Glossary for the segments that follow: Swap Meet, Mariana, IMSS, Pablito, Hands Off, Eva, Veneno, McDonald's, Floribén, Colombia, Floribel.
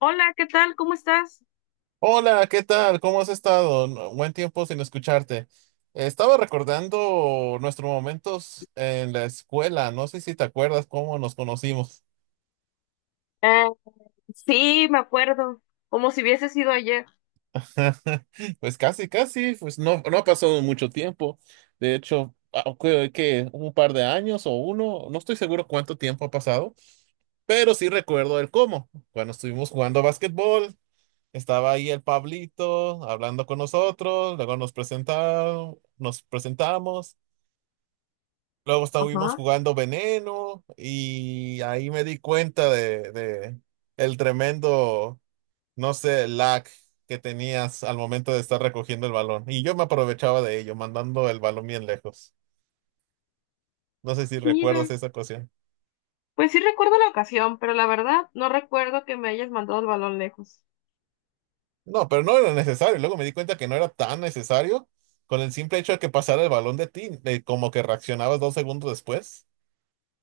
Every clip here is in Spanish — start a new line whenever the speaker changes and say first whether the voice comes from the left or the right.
left: Hola, ¿qué tal? ¿Cómo estás?
right: Hola, ¿qué tal? ¿Cómo has estado? Buen tiempo sin escucharte. Estaba recordando nuestros momentos en la escuela. No sé si te acuerdas cómo nos conocimos.
left: Ah, sí, me acuerdo, como si hubiese sido ayer.
right: Pues casi, casi, pues no, no ha pasado mucho tiempo. De hecho, que un par de años o uno, no estoy seguro cuánto tiempo ha pasado, pero sí recuerdo el cómo. Cuando estuvimos jugando básquetbol, estaba ahí el Pablito hablando con nosotros, luego nos presentaron, nos presentamos. Luego estuvimos
left: Ajá.
right: jugando Veneno y ahí me di cuenta de el tremendo, no sé, lag que tenías al momento de estar recogiendo el balón. Y yo me aprovechaba de ello, mandando el balón bien lejos. No sé si
left: Mira,
right: recuerdas esa ocasión.
left: pues sí recuerdo la ocasión, pero la verdad no recuerdo que me hayas mandado el balón lejos.
right: No, pero no era necesario. Luego me di cuenta que no era tan necesario con el simple hecho de que pasara el balón de ti, como que reaccionabas dos segundos después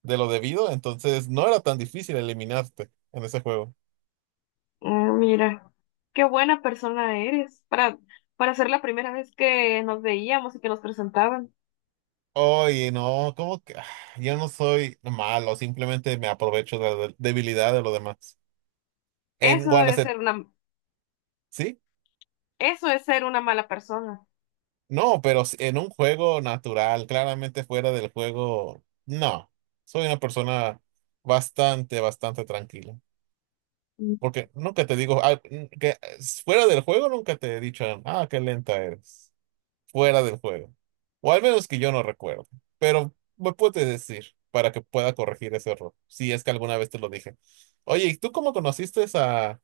right: de lo debido. Entonces no era tan difícil eliminarte en ese juego.
left: Ah, mira, qué buena persona eres para ser la primera vez que nos veíamos y que nos presentaban.
right: Oye, no, como que yo no soy malo, simplemente me aprovecho de la debilidad de los demás. En
left: Eso
right: cuando
left: es
right: se,
left: ser una,
right: sí,
left: Eso es ser una mala persona.
right: no, pero en un juego natural, claramente fuera del juego, no. Soy una persona bastante, bastante tranquila.
left: Mm.
right: Porque nunca te digo, que fuera del juego nunca te he dicho, ah, qué lenta eres. Fuera del juego. O al menos que yo no recuerdo. Pero me puedes decir para que pueda corregir ese error, si es que alguna vez te lo dije. Oye, ¿y tú cómo conociste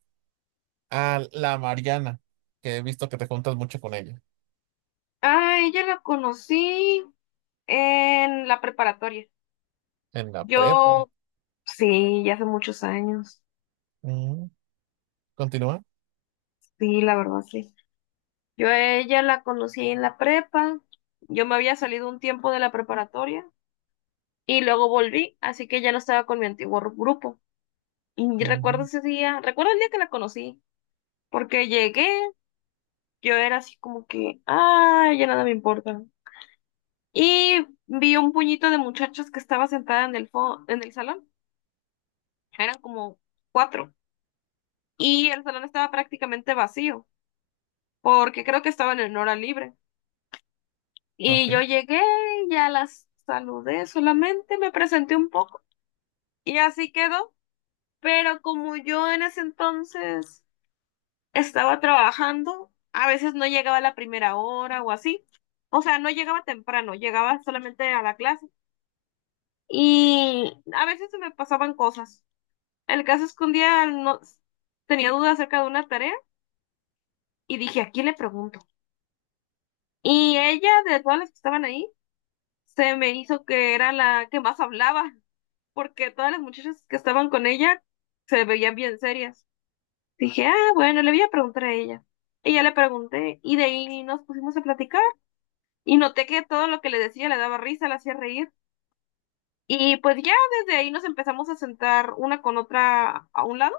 right: a la Mariana? Que he visto que te juntas mucho con ella.
left: Ah, ella la conocí en la preparatoria.
right: En la prepa.
left: Yo, sí, ya hace muchos años.
right: Mm, ¿continúa?
left: Sí, la verdad, sí. Yo a ella la conocí en la prepa, yo me había salido un tiempo de la preparatoria y luego volví, así que ya no estaba con mi antiguo grupo. Y
right: Ujú.
left: recuerdo el día que la conocí, porque llegué, yo era así como que, ah, ya nada me importa. Y vi un puñito de muchachas que estaba sentada en el en el salón, eran como cuatro, y el salón estaba prácticamente vacío, porque creo que estaban en hora libre. Y
right: Ok.
left: yo llegué, ya las saludé, solamente me presenté un poco y así quedó. Pero como yo en ese entonces estaba trabajando, a veces no llegaba a la primera hora o así. O sea, no llegaba temprano, llegaba solamente a la clase. Y a veces se me pasaban cosas. El caso es que un día no, tenía dudas acerca de una tarea y dije, ¿a quién le pregunto? Y ella, de todas las que estaban ahí, se me hizo que era la que más hablaba. Porque todas las muchachas que estaban con ella se veían bien serias. Dije, ah, bueno, le voy a preguntar a ella. Y ya le pregunté, y de ahí nos pusimos a platicar, y noté que todo lo que le decía le daba risa, le hacía reír. Y pues ya desde ahí nos empezamos a sentar una con otra a un lado,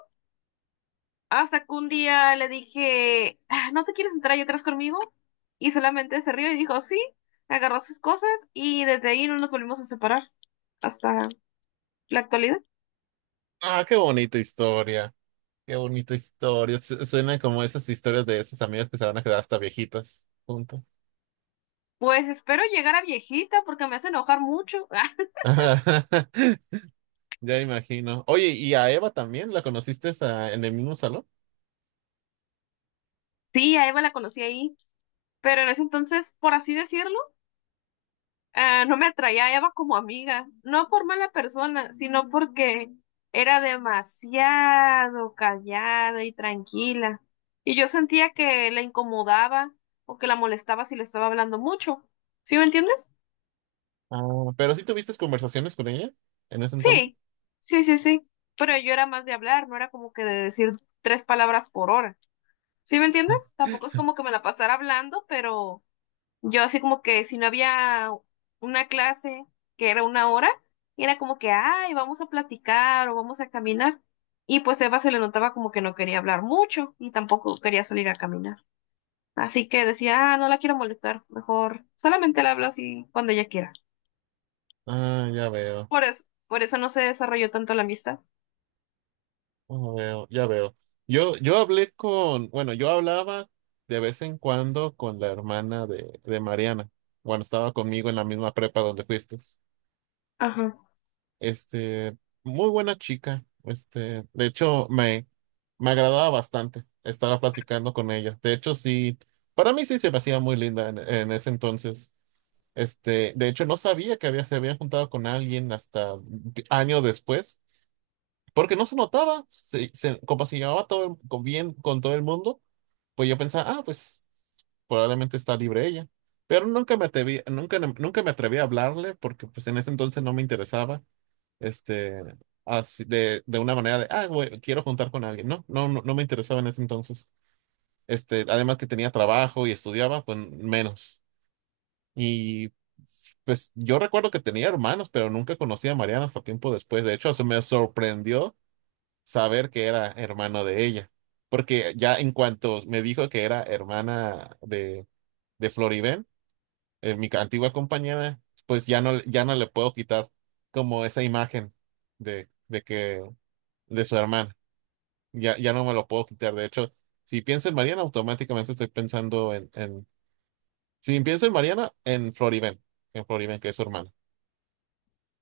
left: hasta que un día le dije, "Ah, ¿no te quieres sentar ahí atrás conmigo?" Y solamente se rió y dijo, sí, agarró sus cosas, y desde ahí no nos volvimos a separar hasta la actualidad.
right: Ah, qué bonita historia. Qué bonita historia. Suena como esas historias de esos amigos que se van a quedar hasta viejitos juntos.
left: Pues espero llegar a viejita porque me hace enojar mucho. Ah,
right: Ya imagino. Oye, ¿y a Eva también la conociste en el mismo salón?
left: sí, a Eva la conocí ahí, pero en ese entonces, por así decirlo, ah, no me atraía a Eva como amiga, no por mala persona, sino porque era demasiado callada y tranquila. Y yo sentía que la incomodaba o que la molestaba si le estaba hablando mucho. ¿Sí me entiendes?
right: Ah, pero sí tuviste conversaciones con ella en ese entonces.
left: Sí, sí, sí, sí. Pero yo era más de hablar, no era como que de decir tres palabras por hora. ¿Sí me entiendes? Tampoco es como que me la pasara hablando, pero yo así como que si no había una clase que era una hora, era como que, ay, vamos a platicar o vamos a caminar. Y pues Eva se le notaba como que no quería hablar mucho y tampoco quería salir a caminar. Así que decía, ah, no la quiero molestar, mejor solamente la hablo así cuando ella quiera.
right: Ah, ya veo,
left: Por eso no se desarrolló tanto la amistad.
right: ya veo, ya veo. Yo hablé con, bueno, yo hablaba de vez en cuando con la hermana de Mariana, cuando estaba conmigo en la misma prepa donde fuiste.
left: Ajá.
right: Este, muy buena chica. Este, de hecho, me agradaba bastante estar platicando con ella. De hecho, sí, para mí sí se me hacía muy linda en ese entonces. Este, de hecho, no sabía que había, se había juntado con alguien hasta años después, porque no se notaba, se, como se llevaba todo con bien con todo el mundo, pues yo pensaba, ah, pues probablemente está libre ella. Pero nunca me atreví, nunca, nunca me atreví a hablarle porque pues en ese entonces no me interesaba, este, así de una manera de, ah, güey, quiero juntar con alguien. No, no, no, no me interesaba en ese entonces. Este, además que tenía trabajo y estudiaba, pues menos. Y pues yo recuerdo que tenía hermanos, pero nunca conocí a Mariana hasta tiempo después. De hecho, se me sorprendió saber que era hermano de ella, porque ya en cuanto me dijo que era hermana de Floribén, mi antigua compañera, pues ya no, ya no le puedo quitar como esa imagen de que de su hermana. Ya, ya no me lo puedo quitar. De hecho, si pienso en Mariana, automáticamente estoy pensando en si pienso en Mariana, en Floribén, que es su hermana.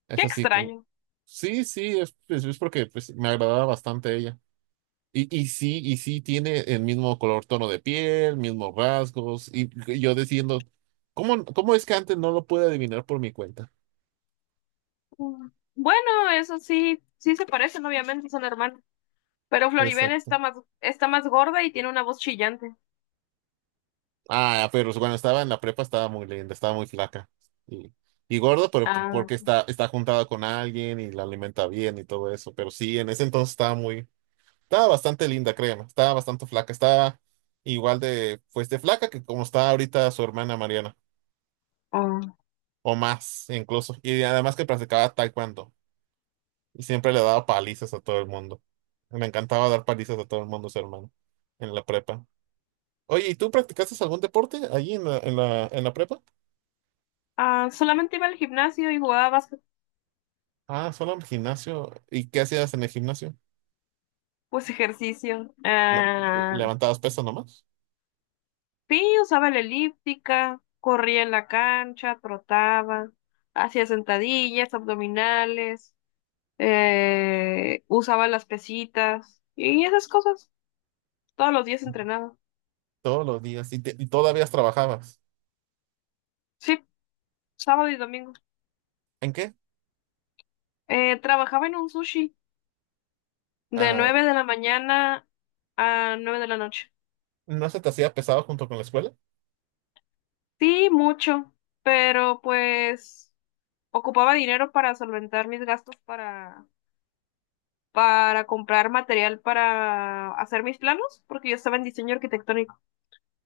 right: Es
left: Qué
right: así como,
left: extraño.
right: sí, sí, es, es porque pues, me agradaba bastante ella. Y sí tiene el mismo color, tono de piel, mismos rasgos, y yo diciendo, ¿cómo, cómo es que antes no lo pude adivinar por mi cuenta?
left: Mm. Bueno, eso sí, sí se parecen, obviamente, son hermanos. Pero Floribel
right: Exacto.
left: está más gorda y tiene una voz chillante.
right: Ah, pero cuando estaba en la prepa estaba muy linda, estaba muy flaca. Y, y gorda, pero
left: Ah,
right: porque está, está juntada con alguien y la alimenta bien y todo eso. Pero sí, en ese entonces estaba muy, estaba bastante linda, créeme. Estaba bastante flaca. Estaba igual de, pues de flaca que como está ahorita su hermana Mariana.
left: oh.
right: O más, incluso. Y además que practicaba taekwondo. Y siempre le daba palizas a todo el mundo. Me encantaba dar palizas a todo el mundo, su hermano, en la prepa. Oye, ¿y tú practicaste algún deporte allí en la, en la, en la prepa?
left: Ah, solamente iba al gimnasio y jugaba básquet,
right: Ah, solo en el gimnasio. ¿Y qué hacías en el gimnasio?
left: pues ejercicio.
right: No,
left: Ah,
right: levantabas pesas nomás.
left: sí, usaba la elíptica, corría en la cancha, trotaba, hacía sentadillas, abdominales, usaba las pesitas y esas cosas. Todos los días entrenaba.
right: Todos los días. ¿Y, y todavía trabajabas?
left: Sí, sábado y domingo.
right: ¿En qué?
left: Trabajaba en un sushi de
right: Ah,
left: 9 de la mañana a 9 de la noche.
right: ¿No se te hacía pesado junto con la escuela?
left: Sí, mucho, pero pues ocupaba dinero para solventar mis gastos para comprar material para hacer mis planos, porque yo estaba en diseño arquitectónico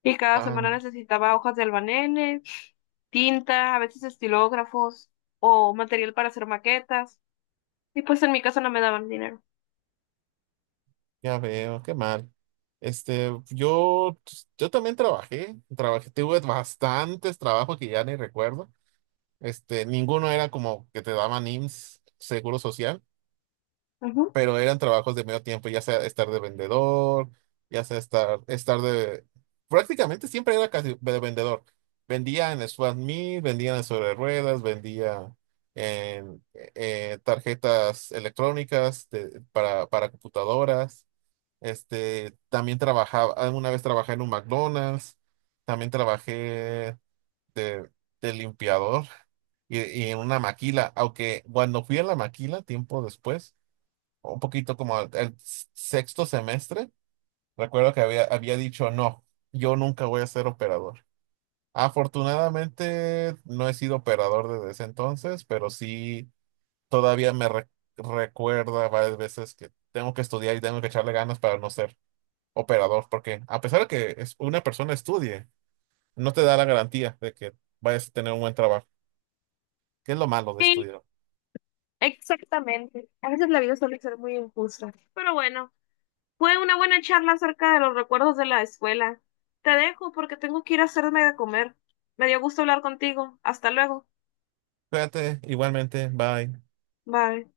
left: y cada semana
right: Ah,
left: necesitaba hojas de albanene, tinta, a veces estilógrafos o material para hacer maquetas y pues en mi casa no me daban dinero.
right: ya veo, qué mal. Este, yo también trabajé, trabajé, tuve bastantes trabajos que ya ni recuerdo. Este, ninguno era como que te daban IMSS, Seguro Social,
left: Ujú.
right: pero eran trabajos de medio tiempo, ya sea estar de vendedor, ya sea estar, estar de, prácticamente siempre era casi de vendedor. Vendía en Swap Meet, vendía en sobre ruedas, vendía en tarjetas electrónicas para computadoras. Este, también trabajaba, alguna vez trabajé en un McDonald's, también trabajé de, de limpiador y en una maquila, aunque cuando fui a la maquila tiempo después, un poquito como al, al sexto semestre, recuerdo que había, había dicho, no, yo nunca voy a ser operador. Afortunadamente no he sido operador desde ese entonces, pero sí todavía me recuerda varias veces que tengo que estudiar y tengo que echarle ganas para no ser operador, porque a pesar de que una persona estudie, no te da la garantía de que vayas a tener un buen trabajo, que es lo malo de
left: Sí,
right: estudiar.
left: exactamente. A veces la vida suele ser muy injusta, pero bueno. Fue una buena charla acerca de los recuerdos de la escuela. Te dejo porque tengo que ir a hacerme de comer. Me dio gusto hablar contigo. Hasta luego.
right: Cuídate, igualmente, bye.
left: Bye.